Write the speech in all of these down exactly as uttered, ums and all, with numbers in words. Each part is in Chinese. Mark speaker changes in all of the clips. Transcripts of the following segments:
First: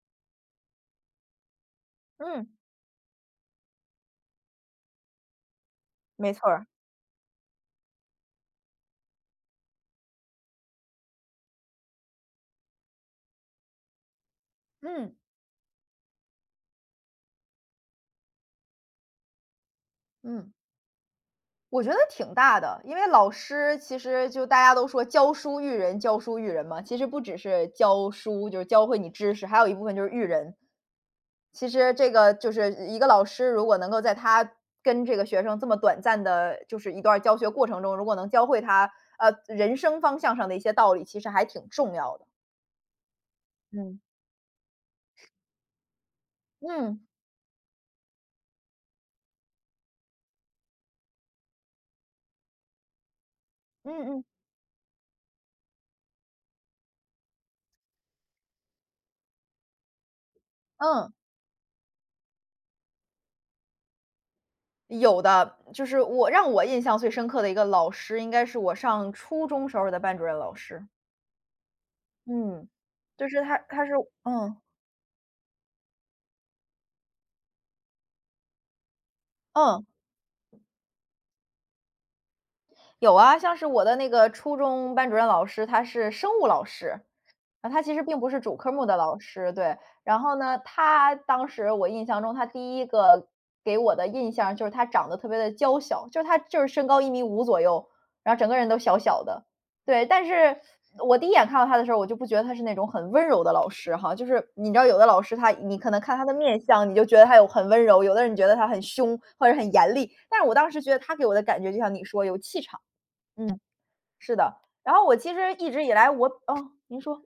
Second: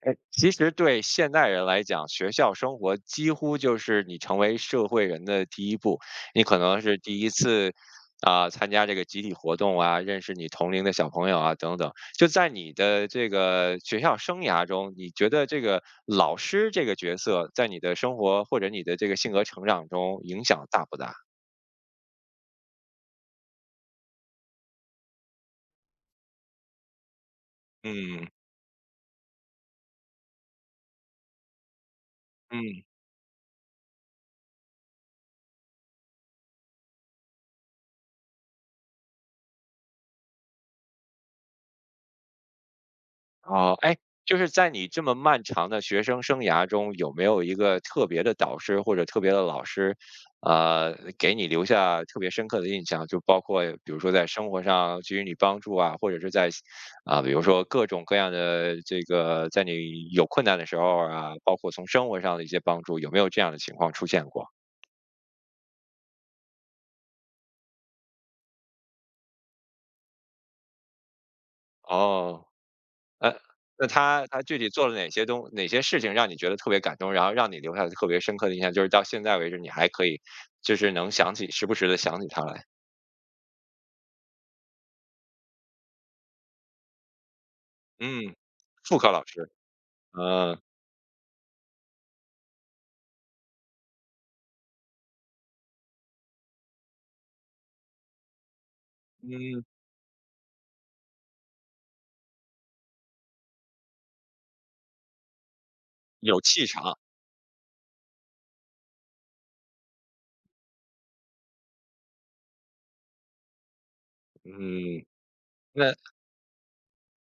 Speaker 1: 哎，其实对现代人来讲，学
Speaker 2: 嗯，
Speaker 1: 校生活几乎就是你成为社会人的第一步。
Speaker 2: 没
Speaker 1: 你
Speaker 2: 错
Speaker 1: 可
Speaker 2: 儿。
Speaker 1: 能是第一次啊、参加这个集体活动啊，认识你同龄的小朋友啊等等。就在你的这个学校生涯中，你
Speaker 2: 嗯
Speaker 1: 觉得这个老师这个角色在你的生活或者你的这个性格成长中影
Speaker 2: 嗯，
Speaker 1: 响大不大？
Speaker 2: 我觉得挺大的，因为老师其实就大家都说教书育人，教书育人嘛，其实不只是教
Speaker 1: 嗯。
Speaker 2: 书，就是教会你知识，还有一部分就是育人。其实这个就是
Speaker 1: 嗯。
Speaker 2: 一个老师，如果能够在他跟这个学生这么短暂的，就是一段教学过程中，如果能教会他呃人生方向上的一些道理，其实还挺重要的。
Speaker 1: 哦，哎，
Speaker 2: 嗯
Speaker 1: 就是在你这么漫长的学生生涯中，
Speaker 2: 嗯
Speaker 1: 有没有一个特别的导师或者特别的老师，呃，给你留下特别深刻的印象？就包括比如说
Speaker 2: 嗯嗯。
Speaker 1: 在生活上给予你帮助啊，或者是在啊、比如说各种各样的这个，在你有困难的时候
Speaker 2: 嗯。
Speaker 1: 啊，包括从生活上的一些帮助，有没有这样的情况出现过？
Speaker 2: 有的，就是我让我印象最深刻的一个老师，应该是我上初中时候的班主任老师。
Speaker 1: 哦。
Speaker 2: 嗯，就
Speaker 1: 呃，
Speaker 2: 是他他
Speaker 1: 那
Speaker 2: 是
Speaker 1: 他他具
Speaker 2: 嗯。
Speaker 1: 体做了哪些东哪些事情让你觉得特别感动，然后让你留下了特别深刻的印象，就是到现在为止你
Speaker 2: 嗯，
Speaker 1: 还可以就是能想起时不时的想起他来？
Speaker 2: 有啊，像是我的那个初中班主任老师，他是生物老师。啊，他其实并不
Speaker 1: 嗯。
Speaker 2: 是主科目
Speaker 1: 副
Speaker 2: 的
Speaker 1: 科
Speaker 2: 老
Speaker 1: 老师。
Speaker 2: 师，对。然后呢，
Speaker 1: 呃，
Speaker 2: 他当时我印象中，他第一个给我的印象就是他长得特别的娇小，就是他就是身高一米五左右，然后整个人都小小的。
Speaker 1: 嗯。
Speaker 2: 对，但是我第一眼看到他的时候，我就不觉得他是那种很温柔的老师哈，就是你知道有的老师他你可能看他的
Speaker 1: 有
Speaker 2: 面
Speaker 1: 气
Speaker 2: 相，你
Speaker 1: 场。
Speaker 2: 就觉得他有很温柔，有的人觉得他很凶或者很严厉，但是我当时觉得他给我的感觉就像你说有气场，嗯，是的。然
Speaker 1: 嗯。
Speaker 2: 后我其实一直以
Speaker 1: 那
Speaker 2: 来我哦，您说。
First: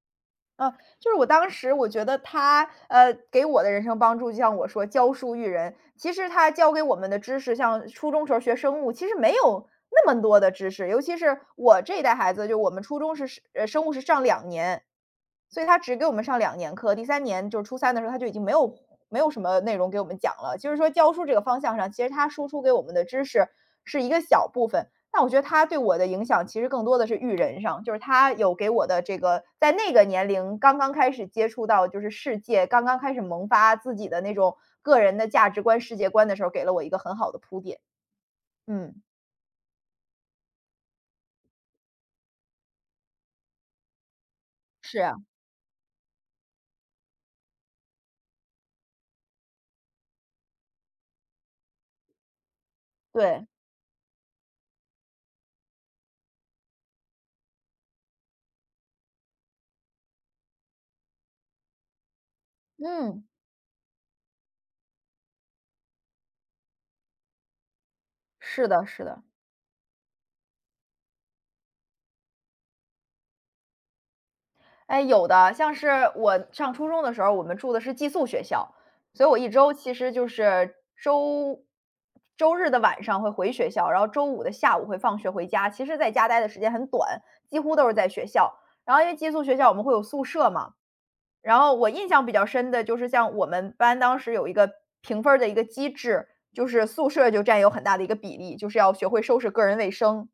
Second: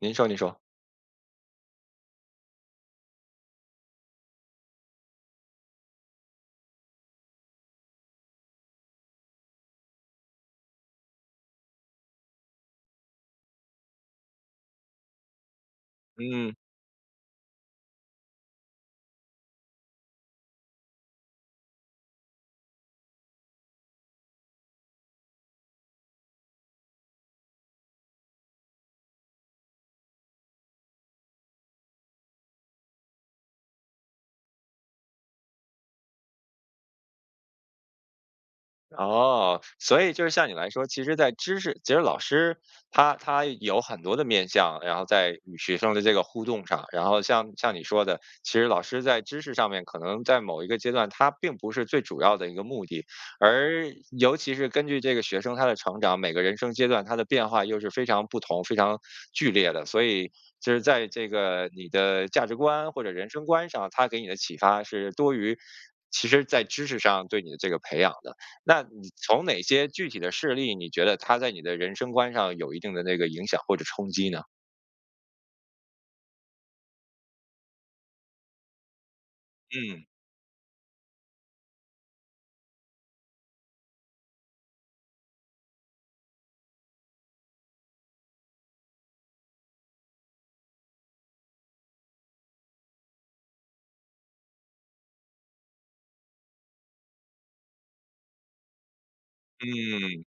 Speaker 1: 您说您说。
Speaker 2: 啊，就是我当时我觉得他，呃，给我的人生帮助，就像我说教书育人，其实他教给我们的知识，像初中时候学生物，其实没有那么多的知识，尤其是我这一代孩子，就我们初中是呃生物是上两年，所以他只给我们上
Speaker 1: 嗯。
Speaker 2: 两年课，第三年就是初三的时候他就已经没有没有什么内容给我们讲了。就是说教书这个方向上，其实他输出给我们的知识是一个小部分，但我觉得他对我的影响其实更多的是育人上，就是他有给我的这个在那个年龄刚刚开始接触到就是世界，刚刚开始萌发自己的那种个人的价值观、世界观的时候，给了我一个很好的铺垫。嗯，
Speaker 1: 哦，所以就是像你来说，其实在知识，其实老师他他有很多的面向，然
Speaker 2: 是
Speaker 1: 后
Speaker 2: 啊，
Speaker 1: 在与学生的这个互动上，然后像像你说的，其实老师在知识上面，可能在某一个阶段，他并不是最主要的一个目的，
Speaker 2: 对，
Speaker 1: 而尤其是根据这个学生他的成长，每个人生阶段他的变化又是非常不同、非常剧烈的，所以就是在这个你的价值观或者
Speaker 2: 嗯，
Speaker 1: 人生观上，他给你的启发是多于其实在知识上对你的这个培养的。
Speaker 2: 是
Speaker 1: 那
Speaker 2: 的是
Speaker 1: 你
Speaker 2: 的。
Speaker 1: 从哪些具体的事例，你觉得它在你的人生观上有一定的那个影响或者冲击呢？
Speaker 2: 哎，有的，像是我上初中的时候，我们住的是寄宿学校，所以我一周其
Speaker 1: 嗯。
Speaker 2: 实就是周周日的晚上会回学校，然后周五的下午会放学回家。其实在家待的时间很短，几乎都是在学校。然后因为寄宿学校我们会有宿舍嘛，然后我印象比较深的就是像我们班当时有一个评分儿的一个机制，就是宿舍就占有很大的一个比例，就是要学会收拾个人卫
Speaker 1: 嗯，
Speaker 2: 生。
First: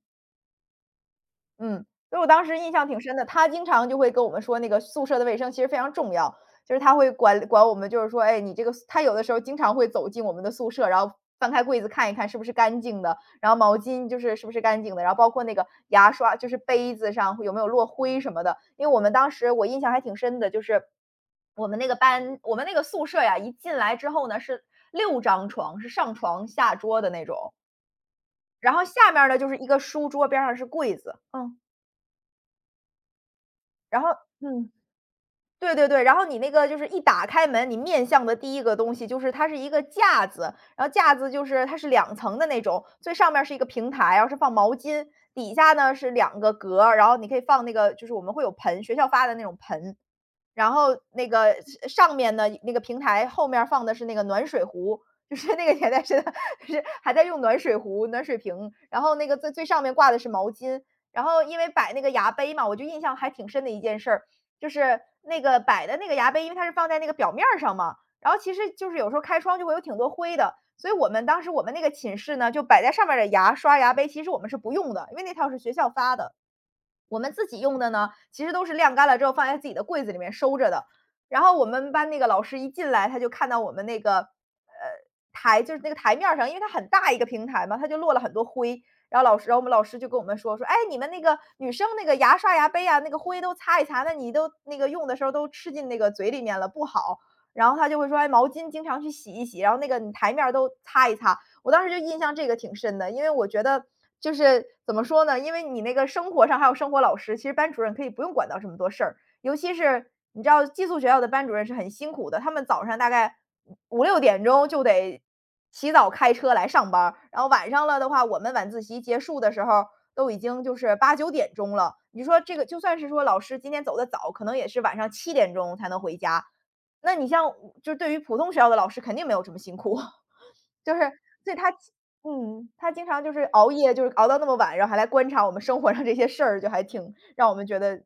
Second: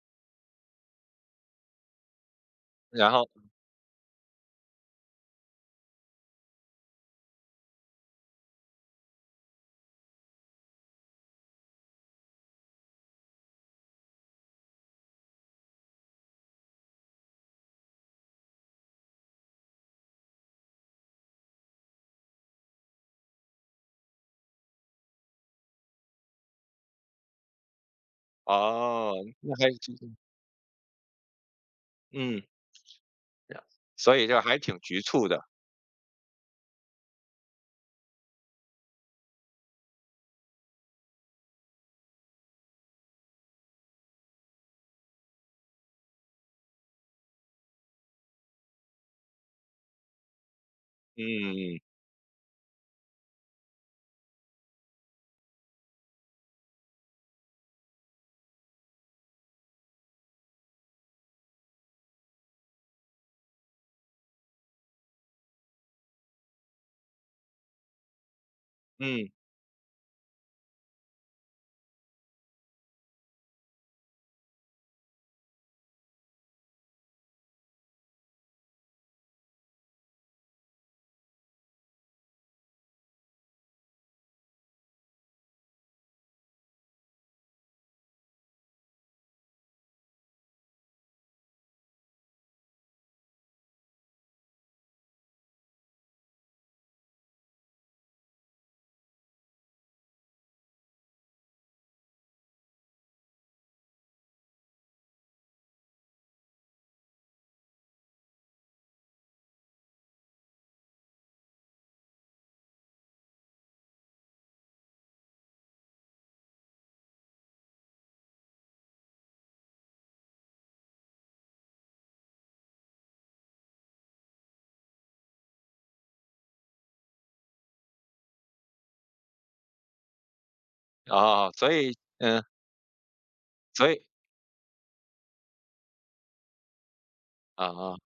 Speaker 2: 嗯，所以我当时印象挺
Speaker 1: 然
Speaker 2: 深的，
Speaker 1: 后。
Speaker 2: 他经常就会跟我们说那个宿舍的卫生其实非常重要，就是他会管管我们，就是说，哎，你这个宿他有的时候经常会走进我们的宿舍，然后翻开柜子看一看是不是干净的，然后毛巾就是是不是干净的，然后包括那个牙刷，就是杯子上会有没有落灰什么的。因为我们当时我印象还挺深的，就是我们那个班，我们那个宿舍呀，一进来之后呢是六张床，是上床下桌的那种，然后
Speaker 1: 哦，
Speaker 2: 下面呢就
Speaker 1: 那
Speaker 2: 是一
Speaker 1: 还
Speaker 2: 个
Speaker 1: 挺。
Speaker 2: 书桌，边上是柜子。嗯，
Speaker 1: 嗯。
Speaker 2: 然后
Speaker 1: 所以就还
Speaker 2: 嗯，
Speaker 1: 挺局促的。
Speaker 2: 对对对，然后你那个就是一打开门，你面向的第一个东西就是它是一个架子，然后架子就是它是两层的那种，最上面儿是一个平台，然后是放毛巾，底下呢是两个格儿，然后你可以放那个就是我们会有盆，学校发的那种盆，然后
Speaker 1: 嗯。
Speaker 2: 那个
Speaker 1: 嗯。
Speaker 2: 是上面呢那个平台后面儿放的是那个暖水壶。就是那个年代是 是还在用暖水壶、暖水瓶，然后那个最最上面挂的是毛巾，然后因为摆那个牙杯嘛，我就印象还挺深的一件事儿，就是那个摆的那个牙杯，因为它是放在那个表面儿上嘛，然后其实就是有时候
Speaker 1: 嗯。
Speaker 2: 开窗就会有挺多灰的，所以我们当时我们那个寝室呢，就摆在上面儿的牙刷、牙杯，其实我们是不用的，因为那套是学校发的。我们自己用的呢，其实都是晾干了之后放在自己的柜子里面收着的。然后我们班那个老师一进来，他就看到我们那个呃台，就是那个台面上，因为它很大一个平台嘛，它就落了很多灰。然后老师，然后我们老师就跟我们说说，哎，你们那个女生那个牙刷、牙杯啊，那个灰都擦一擦，那你都那个用的时候都吃进那个嘴里面了，不好。然后他就会说，哎，毛巾经常去洗一洗，然后那个你台面都擦一擦。我当时就印象这个挺深的，因为我觉得就是怎么说呢，因为你那个生活上还有生活老师，其实班主任可以不用管到这么多事儿，尤其是你知道寄宿学校的班主任是很辛苦的，他们早上大概五六点钟就得起早开车来上班儿，然后晚上了的话，我们晚自习结束的时候都已经就是八九点钟了。你说这个就算是说老师今天走的早，可能也是晚上七点钟才能回家。那你像就是对于普通学校的老师，肯定没有这么辛苦。就是所
Speaker 1: 哦，
Speaker 2: 以他
Speaker 1: 所以嗯，
Speaker 2: 嗯，他经常就是熬
Speaker 1: 所
Speaker 2: 夜，就
Speaker 1: 以
Speaker 2: 是熬到那么晚，然后还来观察我们生活上这些事儿，就还挺让我们
Speaker 1: 啊啊。
Speaker 2: 觉
Speaker 1: 哦，
Speaker 2: 得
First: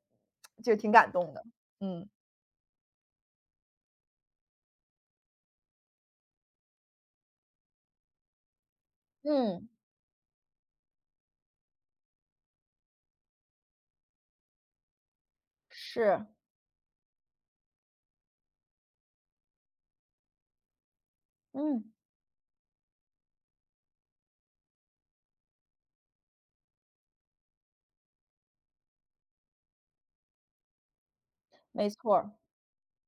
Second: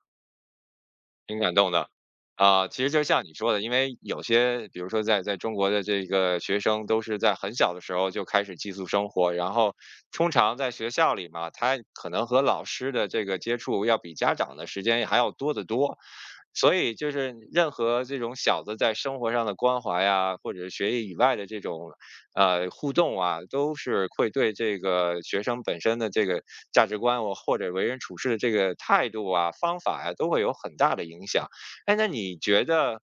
Speaker 2: 就挺感动
Speaker 1: 挺
Speaker 2: 的。
Speaker 1: 感动的。
Speaker 2: 嗯。
Speaker 1: 啊，其实就像你说的，因为有些，比如说在在中国的这个学生，都是在很小的时候就开始寄宿生活，然
Speaker 2: 嗯，
Speaker 1: 后通常在学校里嘛，他可能和老师的这个接触要比家长的时间还要多得多，
Speaker 2: 是，
Speaker 1: 所以就是任何这种小的在生活上的关怀呀，或者学业以外的这
Speaker 2: 嗯，
Speaker 1: 种呃互动啊，都是会对这个学生本身的这个价值观哦或或者为人处事的这个态度啊、方法呀、都会有很大的影响。
Speaker 2: 没
Speaker 1: 哎，那
Speaker 2: 错儿，
Speaker 1: 你觉得，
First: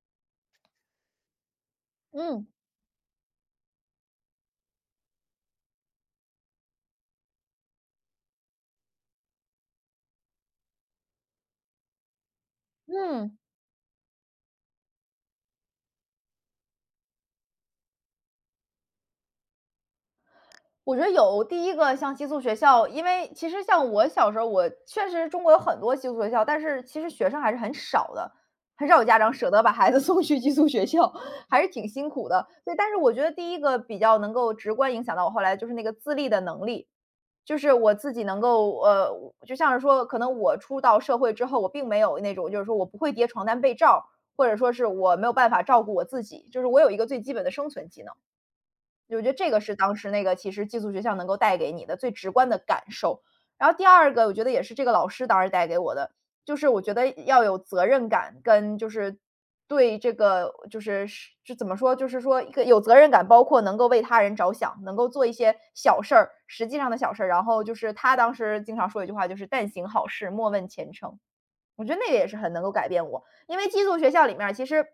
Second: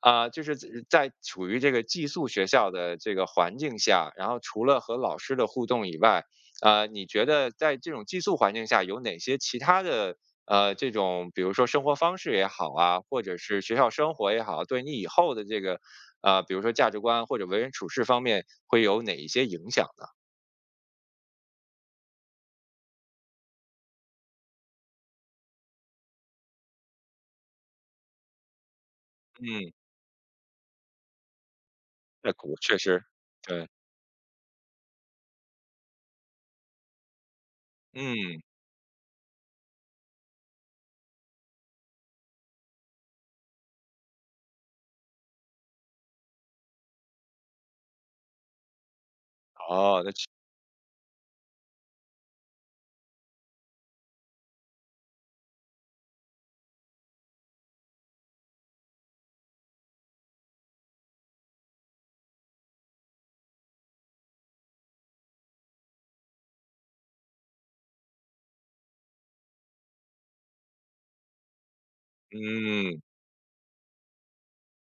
Speaker 1: 啊、就是在在处于这个寄宿学
Speaker 2: 嗯，
Speaker 1: 校的这个环境下，然后除了和老师的互动以外，呃，你觉得在这种寄宿环境下有哪些其他的呃这种，比如说生活方式也好啊，或者
Speaker 2: 嗯，
Speaker 1: 是学校生活也好，对你以后的这个啊，比如说价值观或者为人处事方面会有哪一些影响呢？
Speaker 2: 我觉得有。第一个像寄宿学校，因为其实像我小时候，我确实中国有很多寄宿学校，但是其实学生还是很少的，很少有家长舍得把
Speaker 1: 嗯，
Speaker 2: 孩子 送去寄宿学校，还是挺辛苦
Speaker 1: 那
Speaker 2: 的。
Speaker 1: 股
Speaker 2: 对，
Speaker 1: 确
Speaker 2: 但是
Speaker 1: 实。
Speaker 2: 我觉得第一
Speaker 1: 对。
Speaker 2: 个比较能够直观影响到我后来就是那个自立的能力，就是我自己
Speaker 1: 嗯。
Speaker 2: 能够呃，就像是说可能我出到社会之后，我并没有那种就是说我不会叠床单被罩，或者说是我没有办法照顾我自己，就是我有一个最基本的生存技能。我觉得这个是当
Speaker 1: 哦，那
Speaker 2: 时那
Speaker 1: 确。
Speaker 2: 个其实寄宿学校能够带给你的最直观的感受。然后第二个我觉得也是这个老师当时带给我的，就是我觉得要有责任感跟就是对这个就是是就怎么说，就是说一个有责任感，包括能够为他人着想，能够做一些小事儿，实际上的小事儿。然后就是他当时经常说一句话，就是"但行好事，莫问前程"。我觉得那个也是很能够改
Speaker 1: 嗯，
Speaker 2: 变我，因为寄宿学校里面儿其实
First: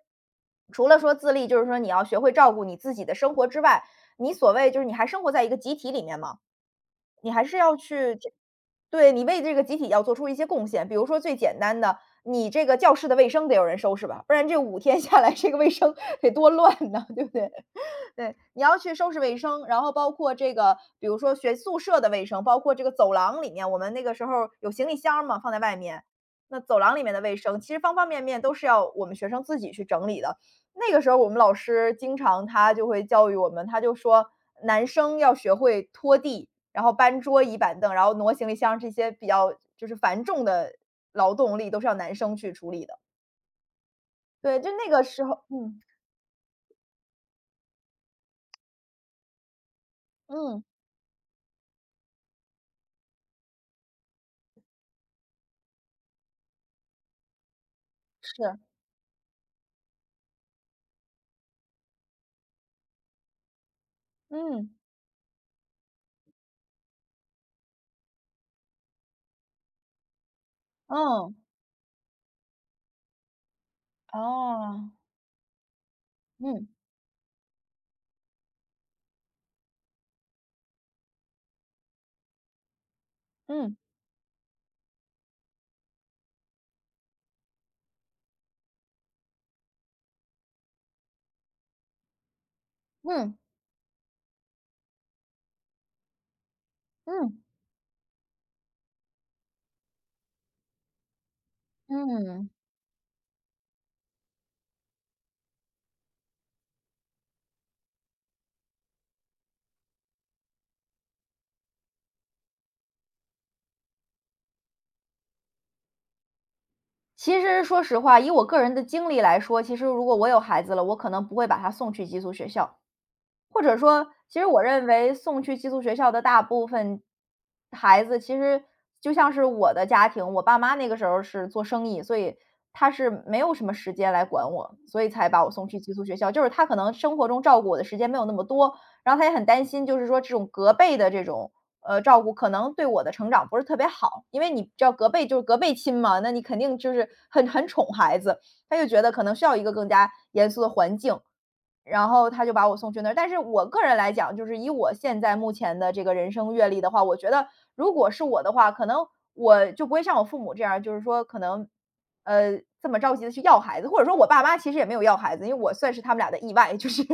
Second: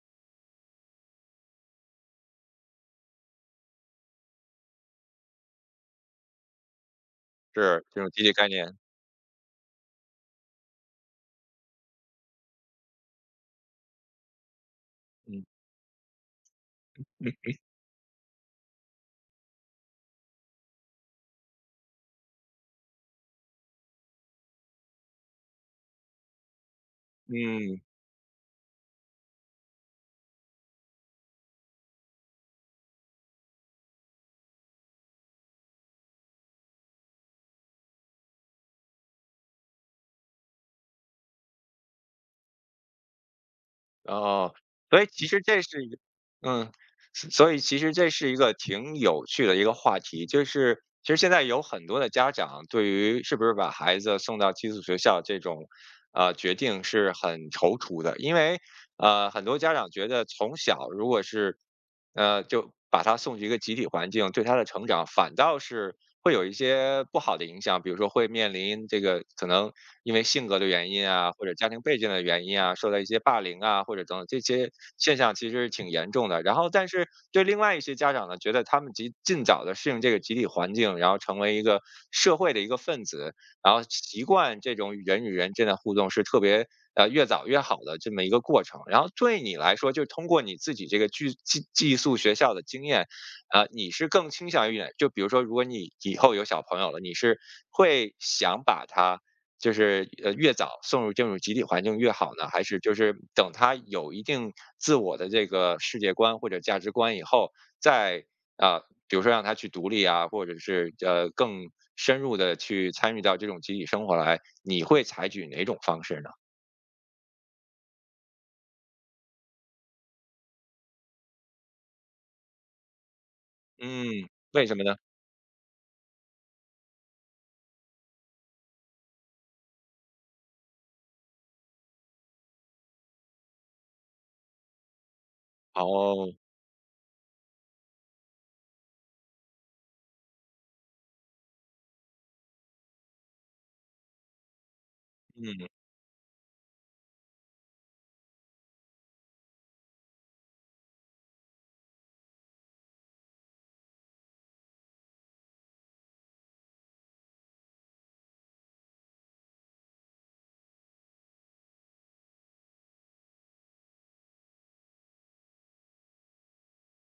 Speaker 2: 除了说自立，就是说你要学会照顾你自己的生活之外，你所谓就是你还生活在一个集体里面嘛，你还是要
Speaker 1: 是这种
Speaker 2: 去
Speaker 1: 集
Speaker 2: 这
Speaker 1: 体概念。
Speaker 2: 对，你为这个集体要做出一些贡献。比如说最简单的，你这个教室的卫生得有人收拾吧，不然这五天下来
Speaker 1: 嗯。
Speaker 2: 这个卫生 得多乱呐，对不对？
Speaker 1: 嗯。
Speaker 2: 对，你要去收拾卫生，然后包括这个，比如说学宿舍的卫生，包括这个走廊里面，我们那个时候有行李箱嘛，放在外面，那走廊里面的卫生，其实
Speaker 1: 嗯。
Speaker 2: 方方面面都是要我们学生自己去整理的。那个时候我们老师经常他就会教育我们，他就说男生要学会拖地，然后搬桌椅板凳，然后挪行李箱这些比较就是繁重的劳动力都是要男生去处理的。
Speaker 1: 哦，
Speaker 2: 对，就那
Speaker 1: 所
Speaker 2: 个
Speaker 1: 以
Speaker 2: 时
Speaker 1: 其实
Speaker 2: 候，
Speaker 1: 这
Speaker 2: 嗯
Speaker 1: 是一个，嗯，所所以其实这是一个挺有趣的一个话题，就
Speaker 2: 嗯，
Speaker 1: 是其实现在有很多的家长对于是不是把孩子送到寄宿学校这种，呃，决定是很踌躇的，因
Speaker 2: 是，
Speaker 1: 为呃，很多家长觉得从小如果是，呃，就把他送去一个集体环境，对他的
Speaker 2: 嗯
Speaker 1: 成长反倒是会有一些不好的影响，比如说会面临这个可能因为性格的原因啊，
Speaker 2: 嗯。
Speaker 1: 或者家庭背景的原因啊，受到一些霸凌啊，或者等等这些
Speaker 2: 哦，
Speaker 1: 现象其实挺严重的。然
Speaker 2: 嗯，
Speaker 1: 后，但是对另外一些家长呢，觉得他们及尽早的适应这个集体环境，然后成为一个社会的一个分子，然
Speaker 2: 嗯，
Speaker 1: 后习惯这种人与人之间的互动是特别呃越早越好的这么一个过程。然后对你来说，就是通过你自己这个寄寄寄宿学校的经验，
Speaker 2: 嗯，
Speaker 1: 呃，你是更倾向于哪？就比如说，如果你以后有小朋友了，你是
Speaker 2: 嗯，
Speaker 1: 会想把他。就是呃越早送入进入集体环境越好呢，
Speaker 2: 嗯。
Speaker 1: 还是就是等他有一定自我的这个世界观或者价值观以后，再啊，比如说让他去独立啊，或者是呃更深入的去参与到这种集体生活来，你会采取哪种方式呢？
Speaker 2: 其实说实话，以我个人的经历来说，其实如果我有孩子了，我可能不会把他送去寄宿学校。或者说，
Speaker 1: 嗯，
Speaker 2: 其实我
Speaker 1: 为什么
Speaker 2: 认
Speaker 1: 呢？
Speaker 2: 为送去寄宿学校的大部分孩子，其实就像是我的家庭，我爸妈那个时候是做生意，所以他是没有什么时间来管我，所以才把我送去寄宿学校。
Speaker 1: 哦。
Speaker 2: 就是他可能生活中照顾我的时间没有那么多，然后他也很担心，就是说这种隔辈的这种呃照顾，可能对我的成长不是特别好，因为你知道隔辈就是隔
Speaker 1: 嗯。
Speaker 2: 辈亲嘛，那你肯定就是很很宠孩子，他就觉得可能需要一个更加严肃的环境。然后他就把我送去那儿。但是我个人来讲，就是以我现在目前的这个人生阅历的话，我觉得如果是我的话，可能我就不会像我父母这样就是说可能，呃，这么着急的去要孩子，或者说我爸妈其实也没有要孩子，因为我算是他们俩的意外，就是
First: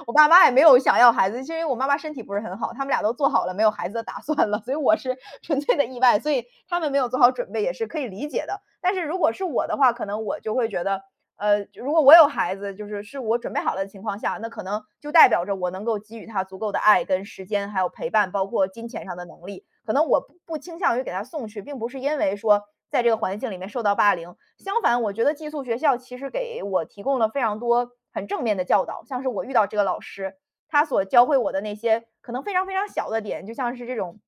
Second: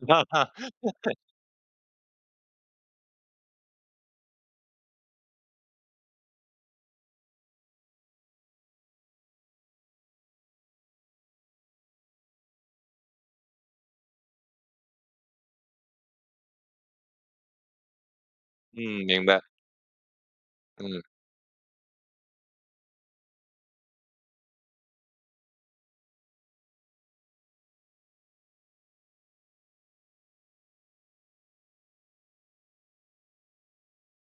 Speaker 2: 我
Speaker 1: 哈
Speaker 2: 爸妈
Speaker 1: 哈。
Speaker 2: 也没有想要孩子，是因为我妈妈身体不是很好，他们俩都做好了没有孩子的打算了，所以我是 纯粹的意外，所以他们没有做好准备也是可以理解的。但是如果是我的话，可能我就会觉得，呃，如果我有孩子，就是是我准备好了的情况下，那可能就代表着我能够给予他足够的爱跟时间，还有陪伴，包括金
Speaker 1: 嗯，
Speaker 2: 钱上
Speaker 1: 明
Speaker 2: 的
Speaker 1: 白。
Speaker 2: 能力。可能我不不倾向
Speaker 1: 嗯。
Speaker 2: 于给他送去，并不是因为说在这个环境里面受到霸凌。相反，我觉得寄宿学校其实给我提供了非常多很正面的教导，像是我遇到这个老师，他所教会我的那些可能非常非常小的点，就像是这种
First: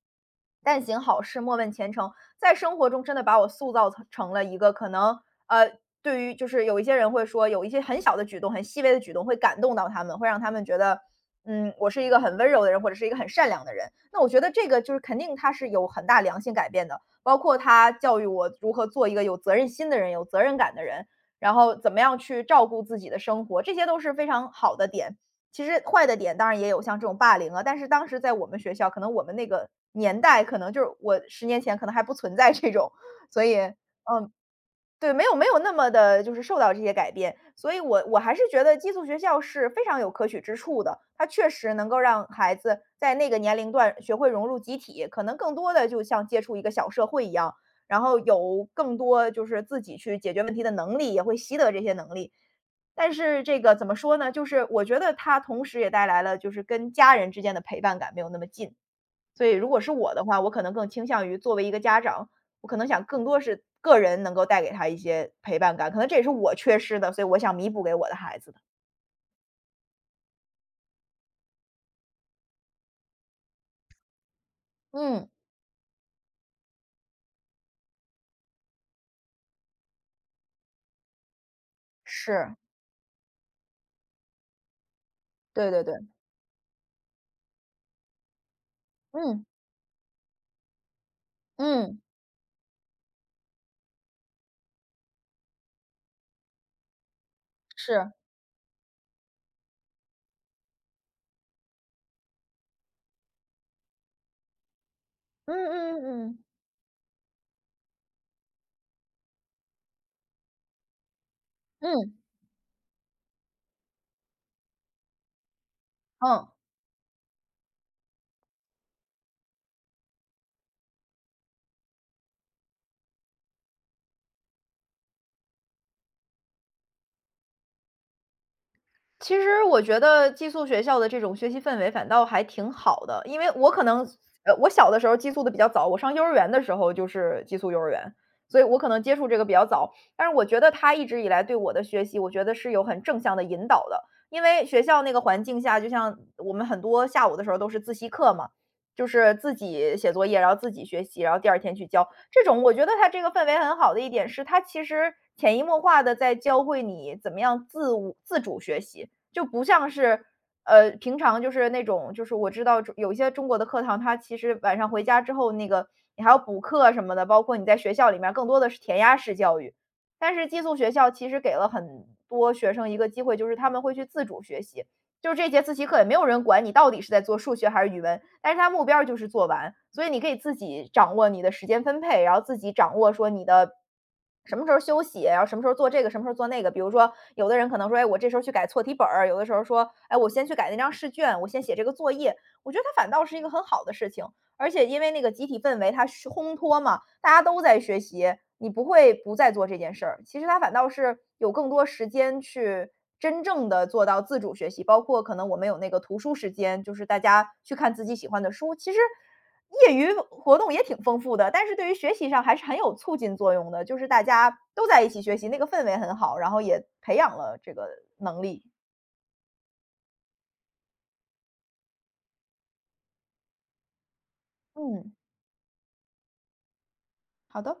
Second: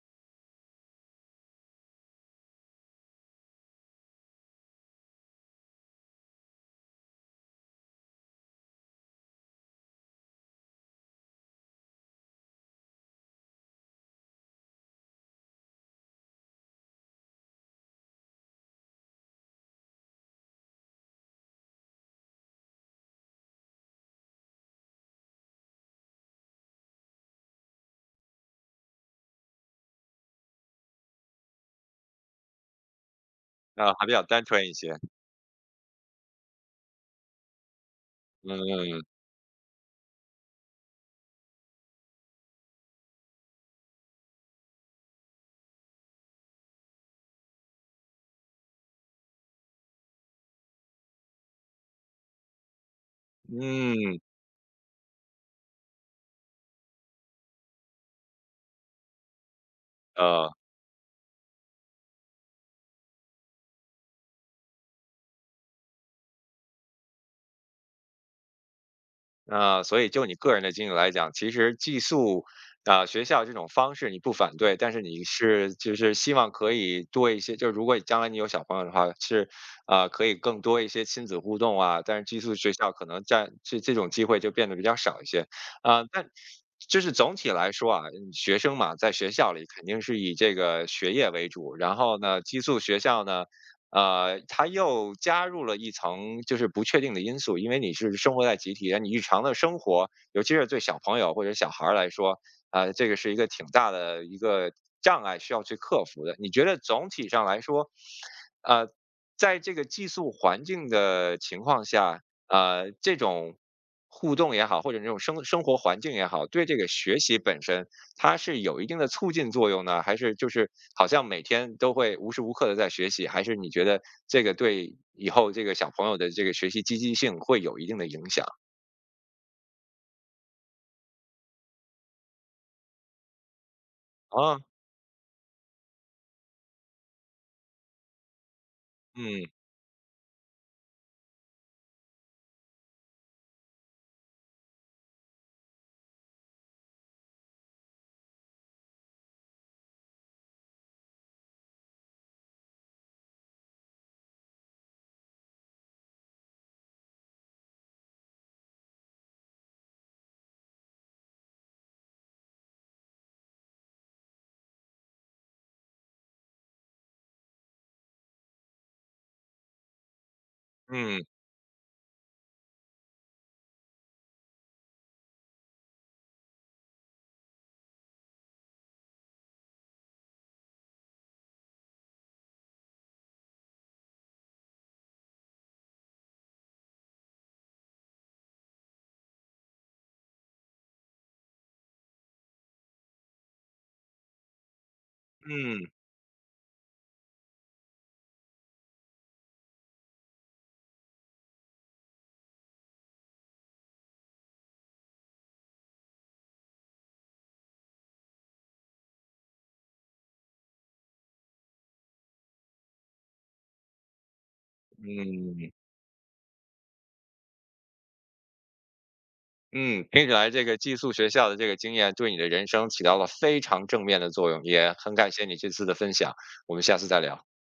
Speaker 2: 但行好事，莫问前程，在生活中真的把我塑造成成了一个可能呃，对于就是有一些人会说，有一些很小的举动、很细微的举动会感动到他们，会让他们觉得，嗯，我是一个很温柔的人，或者是一个很善良的人。那我觉得这个就是肯定他是有很大良性改变的，包括他教育我如何做一个有责任心的人、有责任感的人，然后怎么样去照顾自己的生活，这些都是非常好的点。其实坏的点当然也有，像这种霸凌啊，但是当时在我们学校，可能我们那个年代，可能就是我十年前可能还不存在这种，所以
Speaker 1: 啊，还比较单纯一些。
Speaker 2: 对，没有没有那么的，就是受到这些改变，所以我我还是觉得寄
Speaker 1: 嗯。
Speaker 2: 宿学校是非常有可取之处的。它确实能够让孩子在那个年龄段学会融入集体，可能更多的就像接触一个小社会一样，然后有更多就是自己去解决问题的能力，也会习得这些能力。但是这个怎么说
Speaker 1: 嗯。
Speaker 2: 呢，就是我觉得它同时也带来了就是跟家人之间的陪伴感没有那么近。所以如果是我的话，我
Speaker 1: 呃。
Speaker 2: 可能更倾向于作为一个家长，我可能想更多是个人能够带给他一些陪伴感，可能这也是我缺失的，所以我想弥补给我的孩子的。
Speaker 1: 呃，所以就你个人的经历来讲，其实寄宿啊、学校这种方式你不反对，但是你
Speaker 2: 嗯，
Speaker 1: 是就是希望可以多一些，就是如果将来你有小朋友的话，是啊、呃可以更多一些亲子互动啊，但是寄宿
Speaker 2: 是，
Speaker 1: 学校可能占这这种机会就变得比较少一些
Speaker 2: 对对对，
Speaker 1: 啊、呃但就是总体来说啊，嗯学生嘛，在学
Speaker 2: 嗯
Speaker 1: 校里肯定是以这个学业为主，然
Speaker 2: 嗯，
Speaker 1: 后呢，寄宿学校呢。呃，它又加入了一层就是不确定的因素，因为你是
Speaker 2: 是，
Speaker 1: 生活在集体，你日常的生活，尤其是对小朋友或者小孩儿来说，呃，这个是一个挺大的一个障碍需
Speaker 2: 嗯
Speaker 1: 要去克
Speaker 2: 嗯
Speaker 1: 服的。
Speaker 2: 嗯
Speaker 1: 你觉得总体上来说，呃，在这个寄宿环境的情况
Speaker 2: 嗯
Speaker 1: 下，呃，这种互动也好，或者这种生生活环境也好，
Speaker 2: 嗯。
Speaker 1: 对这个学习本身，它是有一定的促进作用呢？还是就是好像每天都会无时无刻的在学习？还是你觉得这个对以后这个小朋友的这个学习积极性会有一定的影响
Speaker 2: 其实我觉得寄宿学校的这种学习氛围反倒还挺好的，因为我可能，呃，
Speaker 1: 啊？
Speaker 2: 我小的时候寄宿的比较早，我上幼儿园的时候就是寄宿幼儿园，所以我可能接触这个
Speaker 1: 嗯。
Speaker 2: 比较早。但是我觉得他一直以来对我的学习，我觉得是有很正向的引导的，因为学校那个环境下，就像我们很多下午的时候都是自习课嘛，就是自己写作业，然后自己学习，然后第二天去交。这种我觉得他这个氛围很好的一点是，他其实潜移默化的在教会你怎么样自我自主学习。就不像是，呃，平常就是那种就是我知道中有一些中国的课堂，它其实晚上回家之后，那个你还要补课什么的，包括你在学校里面更多的是填鸭式教育。但是寄宿学校
Speaker 1: 嗯。
Speaker 2: 其实给了很多学生一个机会，就是他们会去自主学习。就是这节自习课也没有人管你到底是在做数学还是语文，但是他目标就是做完，所以你可以自己掌握你的时间分配，然后自己掌握说你的什么时候休息，然后什么时候做这个，什么时候做那个。比如说，有的人可能说，哎，我这时候去改错题本儿；有的时候说，哎，我先去改那张试卷，我先写这个作业。我觉得它反倒是一个很好的事情，而且因为那个集体氛围，
Speaker 1: 嗯。
Speaker 2: 它是烘托嘛，大家都在学习，你不会不再做这件事儿。其实它反倒是有更多时间去真正的做到自主学习，包括可能我们有那个图书时间，就是大家去看自己喜欢的书。其实业余活动也挺丰富的，但是对于学习上还是很有促进作用的。就是大家都在一起学习，那个
Speaker 1: 嗯。
Speaker 2: 氛围很好，然后也培养了这个能力。
Speaker 1: 嗯，听起来这个寄宿学校的这个经验对你的人生起到了非常正面的作用，也
Speaker 2: 嗯，
Speaker 1: 很感谢你这次的分享，我们下次再聊。
Speaker 2: 好的。